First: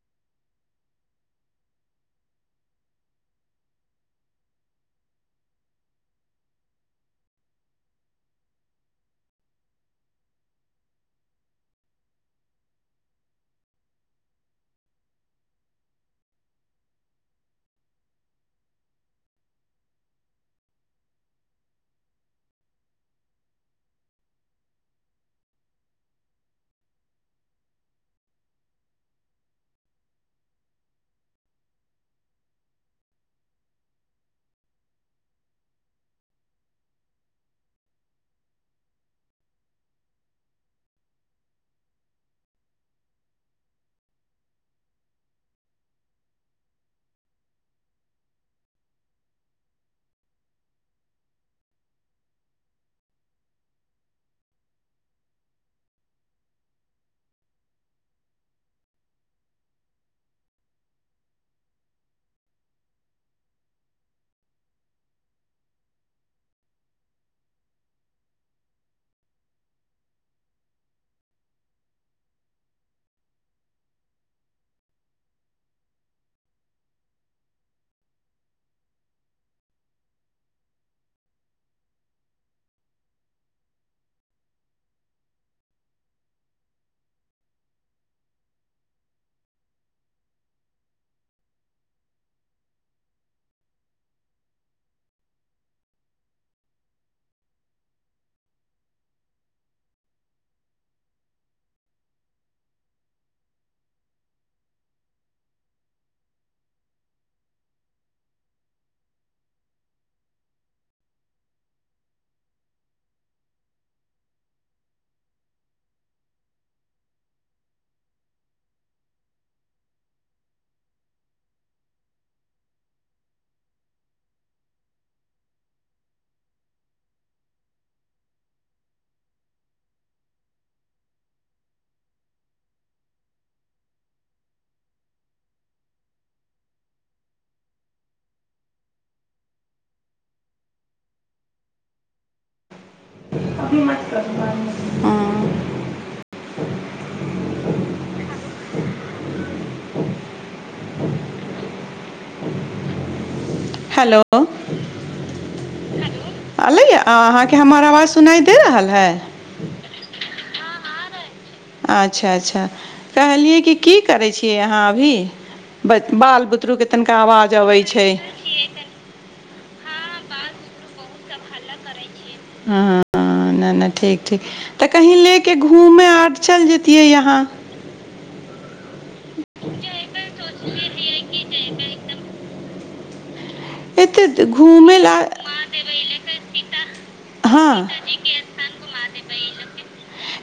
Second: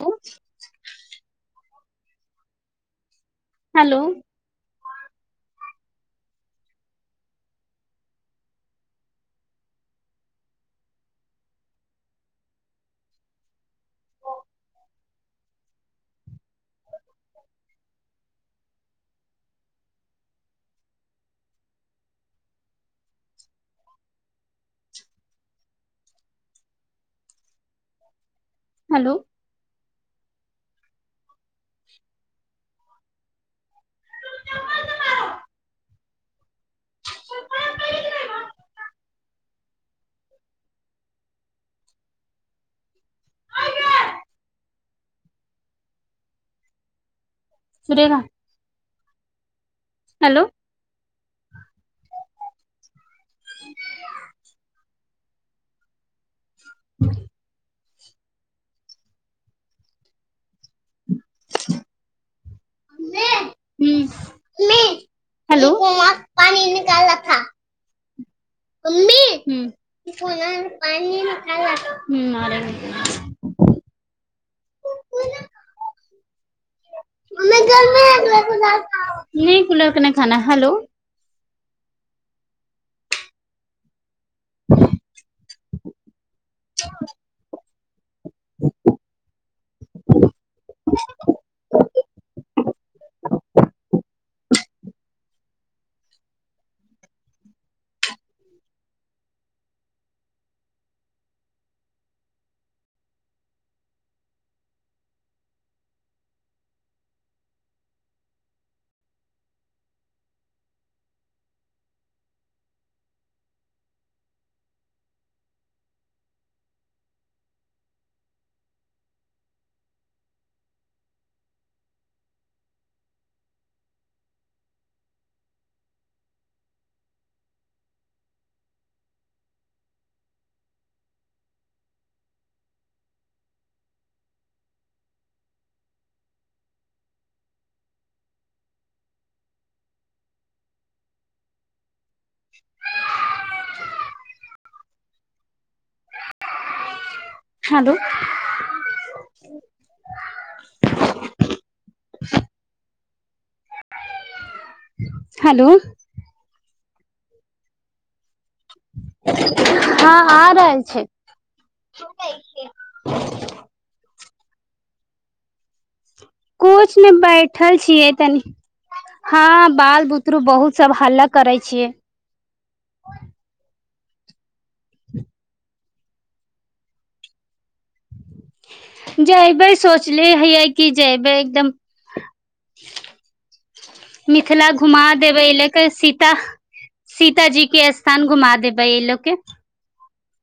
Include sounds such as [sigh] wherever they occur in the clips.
ह hello hello [unintelligible] ुरेा hello ह्म hello पान निकालखा अम्मी ह फ पान ख नहि कूलर क खान हैेलो ह [unintelligible] हँ हेलो हेलो हेलो अयलैए अहाँके हमर आवाज सुनाइ दे रहल है हँ आ रहल छै अच्छा अच्छा कहलियै कि की करै छियै अहाँ अभी बाल बुतरूके कोच मे तनिका आवाज बैठल अबै छै छियै तनी हँ बाल बुतरु बहुत सब हालक करै छियै ह न ठीक ठीक तऽ कहीं लेके घूमै आर चलि जेतिियै यहाँ [inaudible] जयबै सोचले हयै कि जयबै एकदम [inaudible] एतेक मिथिला घूमय घुमा लए देबै एहि लऽके सीता सीतााजी के सीताजी स्थान घुमा देबै एहि लऽके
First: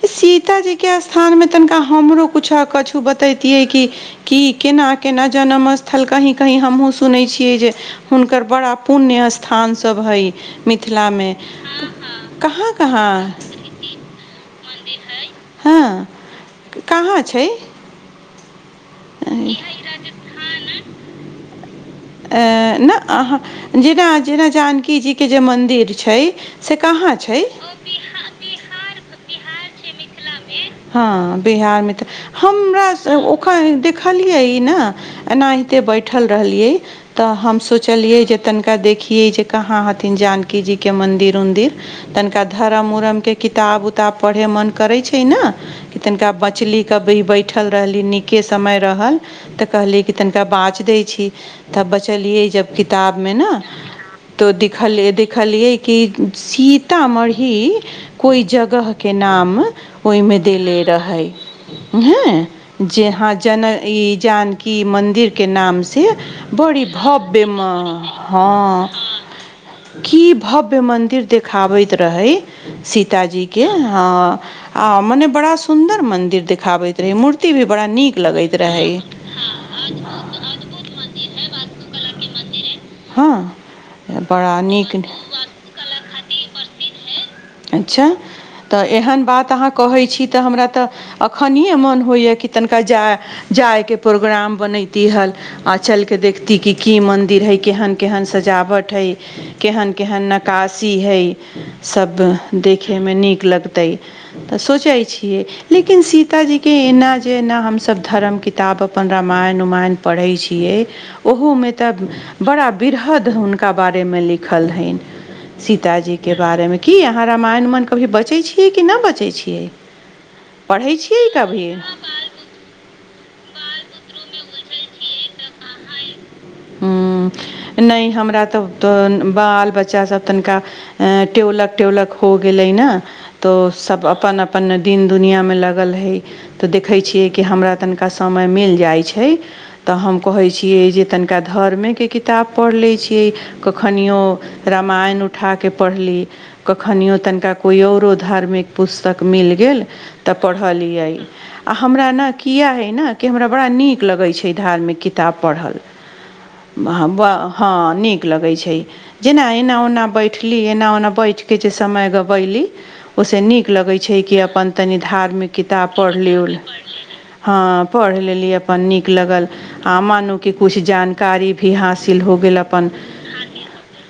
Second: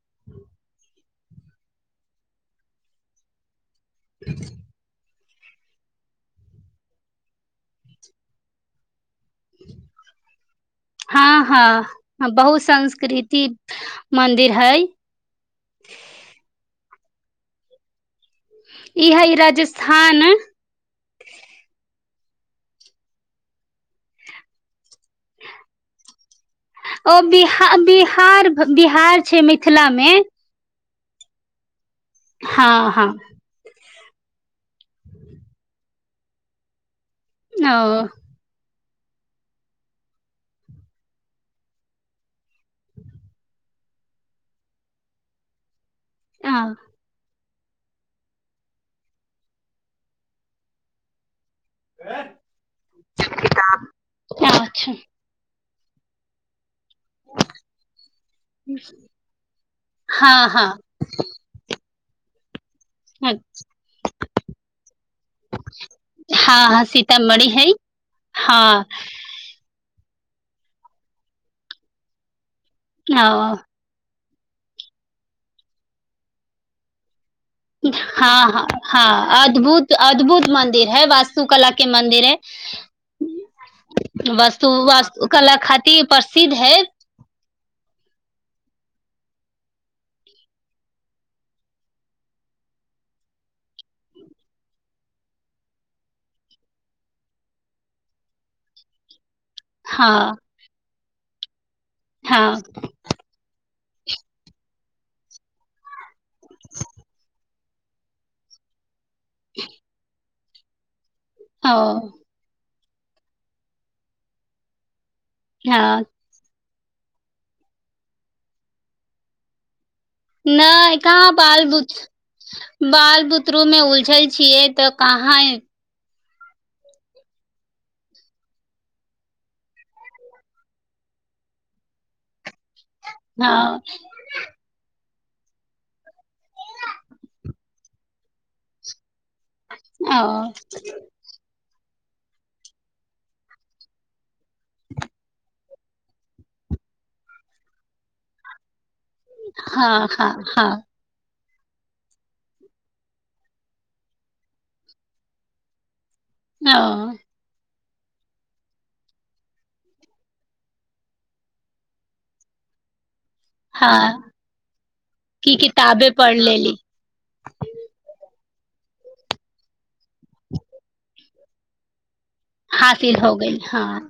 सीताजीके स्थानमे तनिका हमरो किछु किछु बतैतियै कि क के नाम केना जनम स्थल कही कही हमहहुँ सुनै छियै जे हुनकर बड़ा पुण्य स्थान सभ हइ मिथिलामे हँ हँ बहुत कहाँ कहाँ संस्कृति मंदिर हई हँ कहाँ छै ह इह ई राजस्थान अ ने अहाँ जेना जेना जानकी जी के जे मन्दिर छै से कहाँ ओ बि छै बिहार बिहार छै मि मिथिला मे हँ बिहारमे हम हँ हँ देखलियै ई न एनाहिते बैठल रहलियै तऽ हम ओ सोचलियै जे तनिका देखिये जे कहाँ हथिन जानकी जी के मंदिर उंदिर तनिका धरम उरम के किताब उताब पढ़े मन करे छै छै न तनिका बछली क बैय बैह बैठल रहली नीके समय रहल तऽ कहली कि तनिका बाच दै छी तब बचलियै जब किताब मे न तो दिखअ अच्छा देखिलियै की शी सीतामढ़ी कोइ जगह के नाम ओहिमे हँ हँ देले रहै हँ जेहाँ जन ई जानकी मन्दिर के नाम से हँ हँ बड़ी भव्य सीतामढ़ी म हई हँ की भव्य मन्दिर देखाबैत रहै सीतााजी ओ के ह ह मने बड़ा सुंदर मंदिर देखाबैत रहे मूर हँ हँ हँ अद्भुत अद्भुत मन्दिर हई वास्तु कला के मन्दिर हई हँ बड़ा वस्तु नीक वस्तु कला खातिर प्रसिद्ध हई अच्छा तऽ एहन बात अहाँ कहै छी तऽ हमरा तऽ एखनिए मोन होइए कि तनिका जा जायके प्रोग्राम बनैती हल आ चलि कऽ देखती कि की मन्दिर हइ केहन केहन सजावट हइ केहन हँ केहन नकास ती हई सब हँ देखे मे नीक लग तइ सोचै छियै लेकिनी सिता ता जी के एना जना हम सब धर्म किताब अपन रामायण उमायन पढ़ै छी छियै ओहूमे ओ तऽ बड़ा वृहद हुनका बारेमे लिखल हैन हँ सीतााजी के बारेमे की अहाँ रामायण मन कभी बचै छियै कि न बचै छियै पढ़ै नइ छियै कहाँ बाल कभी बु बाल बुत्ररू मे उलझल छियै तऽ कहाँ नहि हमरा तऽ बाल बच्चासभ तनिका टोलक टेबलक होग भेलैइ न तो हँ सब अपन अपन दिन दुनियांमे लगल है तऽ देखै छियै कि हमरा तनिका समय मिल जाइ छै तऽ हम कहैत ओ छियै जे तनिका धर्मेके किताब पढ़ि लै छियै कखनियो रामायण उठाके पढ़ली कखनियो तनिका कोइ आओरो धार्मिक पुस्तक मिल गेल हँ हँ तऽ हँ पढ़लियै आ हमरा ने किए हय ने कि हमरा बड़ा नीक लगै छै धार्मिक किताब पढ़ल ओ हँ नीक लगै छै जेना एना ओना बैठली एना ओना बैठ किछु समय गबयली ओहिसँ नीक लगै छै हँ कि अपन तनी धार्मिक की किताब किताबे पढ़ लिउल लेली हँ पढ़ लेली नीक लगल आमानु कि किुछ जानकारी भी हास हासिल हो गेल अपन हासिल हो गेल हँ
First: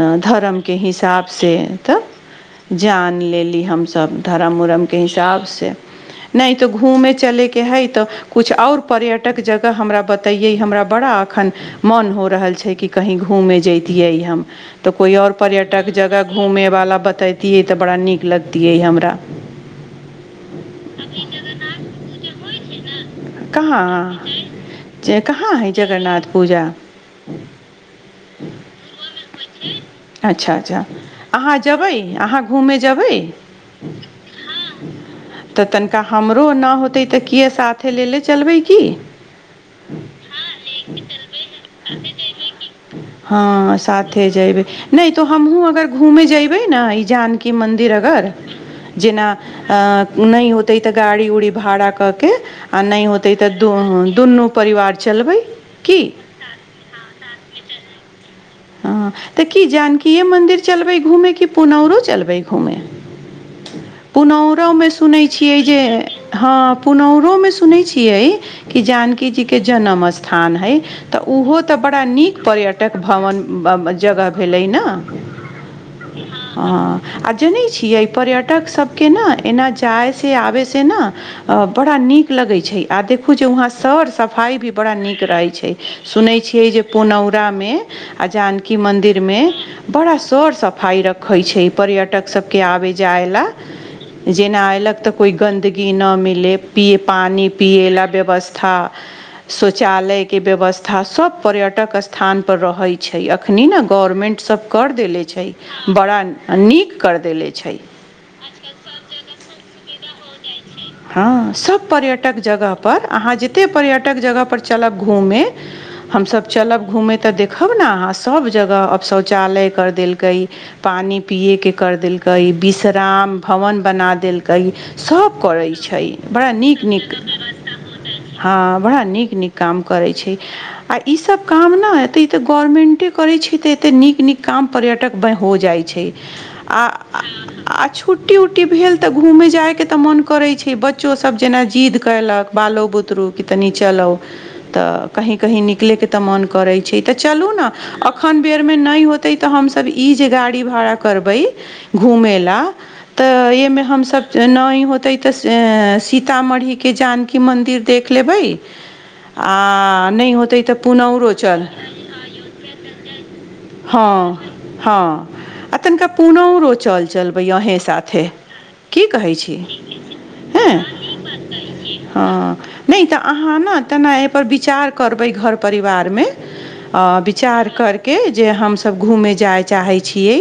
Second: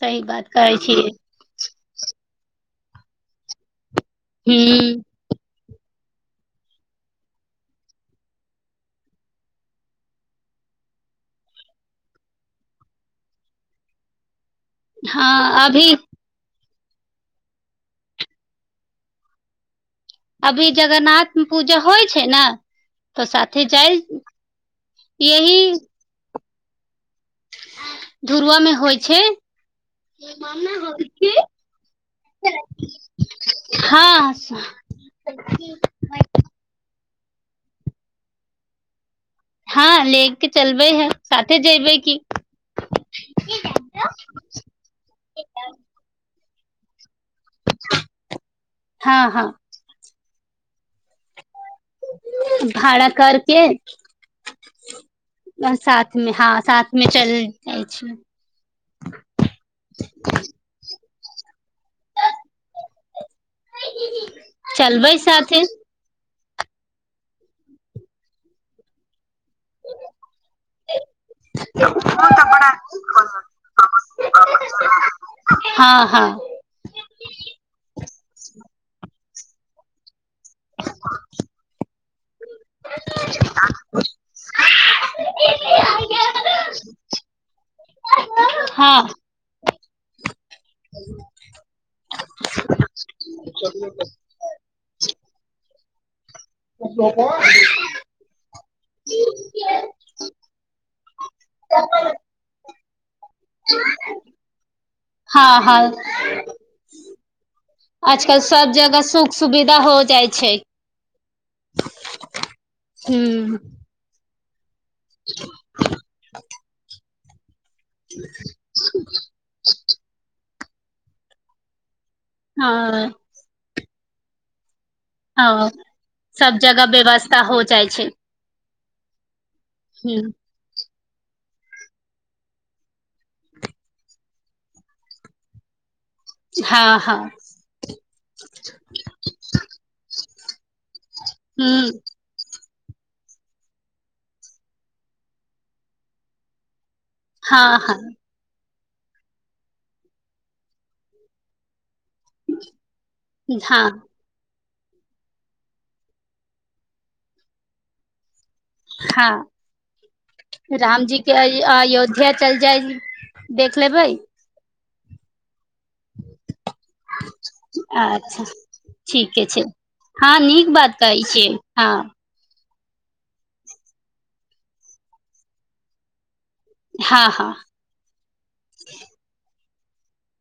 सही बात धरमके करै छियै हिसाबसँ तऽ जान लेली हम सब धरम उरमके हूँ हिसाबसँ नहि तऽ घूमे चलैके हइ तऽ कुछु आओर पर्यटक जगह हमरा बतैयै हमरा बड़ा अखन मन हो रहल छै कि कही घूमे जैतियै हम तऽ कोइ आओर हँ पर्यटक अभी जगह घूमे वाला बतैयतियै तऽबरा नीक लगतियै हमरा अभी जगन्नाथ पूजा होइ छै ने तऽ साथे कहाँ जाइ जे कहाँ यही हइ जगरनाथ पूजा धुरव मे होइ छै आहा जबै आहा घूमे जबै हँ तो तनका हमरो ना तै तऽ किए साथे लेले चलबै की हँ ले के चलबै है साथे जेबै की हँ साे नहि त हमहुँ अगर घूमे जेयबे ने ई जान की मन्दिर अगर जेना हँ हँ अ नै होतै तऽ गाड़ी उड़ी भारा कऽ के आ नै भाड़ा होतै तऽ करके दुनु परिवार चलबै की साथ मे हँ साथ मे चल जाइ छी हँ हँ हँ तऽ की जानकीे मंदिर चलबै घूमे कि पुनौरो चलबै घूमे पुनौरोमे चलबै सुनैत छियै साथे जे हँ पुनौरोमे सुनै छियै कि जानकी जीके जन्म स्थान हइ तऽ ओहो तऽ बड़ा नीक पर्यटक भवन जगह भेलै ने हँ हँ हँ आ जनै छियै पर्यटकसभके ने एना जायसँ आबयसँ ने बड़ा नीक लगैत छै आ देखू जे वहाँ सर सफाइ भी बड़ा नीक रहैत छै सुनै छियै जे पुनौरामे आ जानकी हँ मंदिर मे बड़ा सर सफाइ रखै छै पर्यटक सबके आबे जाय ला जेना अयलक तऽ कोइ गन्दगी न मिलै पिए पानि पिए लए व्यवस्था शौचालय के व्यवस्था सभ पर्यटक स्थान पर रहय छै अखनी ने गवर्मेंट सब कर देले छै हँ हँ बड़ा नीक कर देले छै आजकल सब जगह सुख सुविधा हो जाइ छै हँ सब पर्यटक जगह पर अहाँ ह जते पर्यटक जगह पर चलब घूमे हमसब चलब घूमे तऽ देख खब ने अहाँ सब जगह अब शौचालय कर देलकै पानि पियए के कर देल कै हँ विश्राम भवन बना देलकै सब करै हँ छै बड़ा सब नीक जगह नीक व्यवस्था हो जाइ छै हँ बड़ा नीक नीक काम करै छै आ ई सभ काम ने एतऽ ई तऽ गवर्नमेन्टे करै छै तऽ एतेक नीक नीक काम पर्यटकमे हो जाइ छै ह आ हँ हँ आ छुट्टी उट्टी भेल तऽ घूमे जाय के तऽ मन करे छै बच्चोसभ जेना ह जिद कयलक बालो बुतरू कि तनी चलो तऽ कही कहीं निकले के तऽ मन करै छै तऽ चलू ने हँ हँ अखन बेड़ नहि होतै तऽ हमसभ ई जे गाड़ी भाड़ा करबै घूमे ला तऽ एहि मे हँ हमसब न होतै तऽ सीतामढ़ीके जानकी मन्दिर देख लेबै हँ आओर नहि होतै तऽ रामजी पुनौरो के चल अयोध्या चल जाय देख हँ लेबै हँ तनिका पुनौरो चल चलबै अहेँ साथे अच्छा की कहै ठीके छी छै हँ नीक हेँ बात कहै छियै हँ नहि तऽ अहाँ ने तेना एहि पर विचार करबै घर परिवार मे हँ हँ विचार करके जे हमसब घूमे जाइ चाहै छियै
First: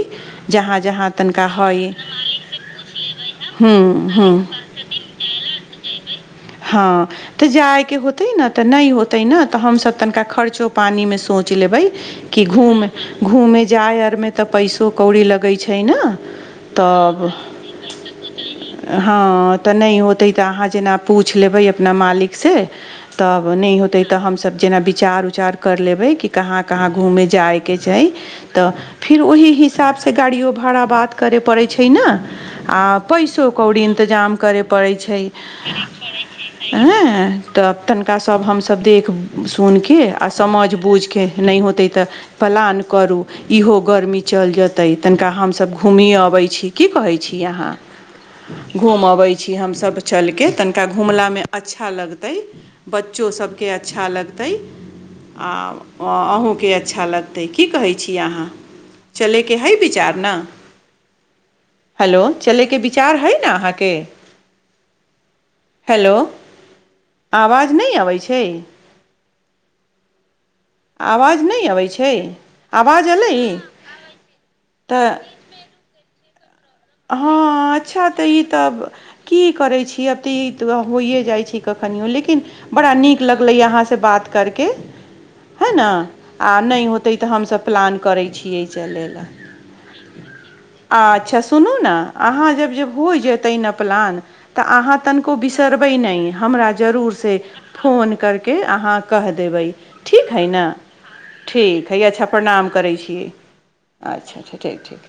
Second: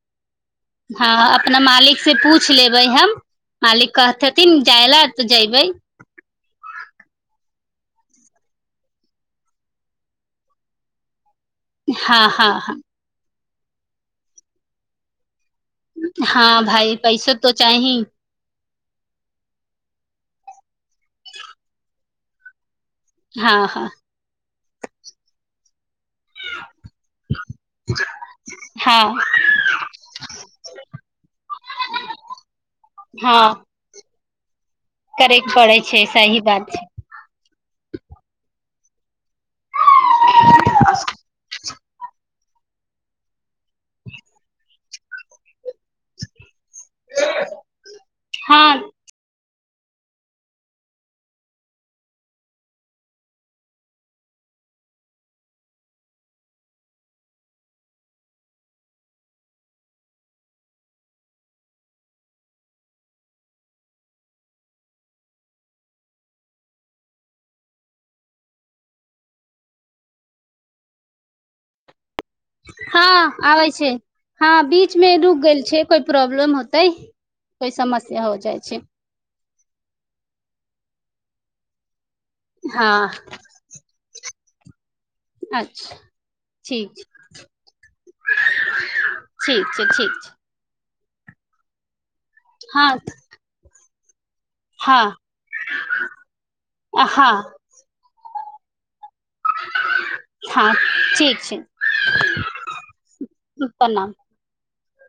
हँ अपना मालिक से पूछि लेबै हम हँ मालिक हँ कहतेथिन जाय लऽ तऽ जेबै त जाय के होते न तऽ नहि होते न तऽ हमसब तनिका खर्चो पानी मे सोच च लेबै हँ कि हँ हँ घूम घूमै जाइ आर मे त पैसो कौड़ी लगे छै ने हँ भइ तब पैसो त चाही हँ तऽ नइ होतै तऽ अहाँ जेना पूछि लेबै अपना मालिक से तब हँ नइ हँ होतै तऽ हमस जेना विचार उचार कर लेबै कि कहाँ कहाँ घुमेै जाइके छै तऽ फिर हँ ओहि हिसाबसँ गाड़ियो भाड़ा बात करै पड़ै छै ने आ पैसो हँ कोड़ी जाम करै परै छै करैके पड़ै छै सही बात छै ऐ तनिकाभ हमसभ देख सुनके आ समझ बूझ के नइ होतै तऽ पलान करू इहो गर्मी चल जेतै तनिका हमसभ घुमियो अबै छी की कहै छी अहाँ हँ अबै हमसब चल के तनिका घुमला मे अच्छा लगतै बच्चो सबके अच्छा लगतै आ ओ आहूँ के अच्छा लगतै की कहै छियै आहाँ चलै के हइ बिचार न हलो चलै केऽ बिचार हइ हई न आहाँ के हेलो आवाज मह अबै छै आवाज नहि अबै छै हँ आवाज अएलै आबै छै हँ बीच तऽ मे रुक गेल छै कोइ प्रॉब्लम हो होतै कोइ हँ अच्छा समस्या तऽ ई जाइ छै तऽ की करै छीयै आब तऽ ई होइए जाइ छै कखनियो लेकिन बड़ा हँ नीक लगले य अहाँ से बात करके है न अच्छा आ नहि ठीक होतै तऽ हमसभ प्लान करै छिय चलय ल छै ठीक छै ठीक छै अच्छा सुनू न अहाँ जब जब हँ होइ जेतै ना प्लान तऽ अहाँ हँ तनिको बिसरबै नइ हमरा जरूर हँ से फोन कर के अहाँ कहि देबै ठीक हइ न हँ छै ठीक हइ अच्छा प्रणाम करै छियै प्रणाम अच्छा अच्छा ठीक ठीक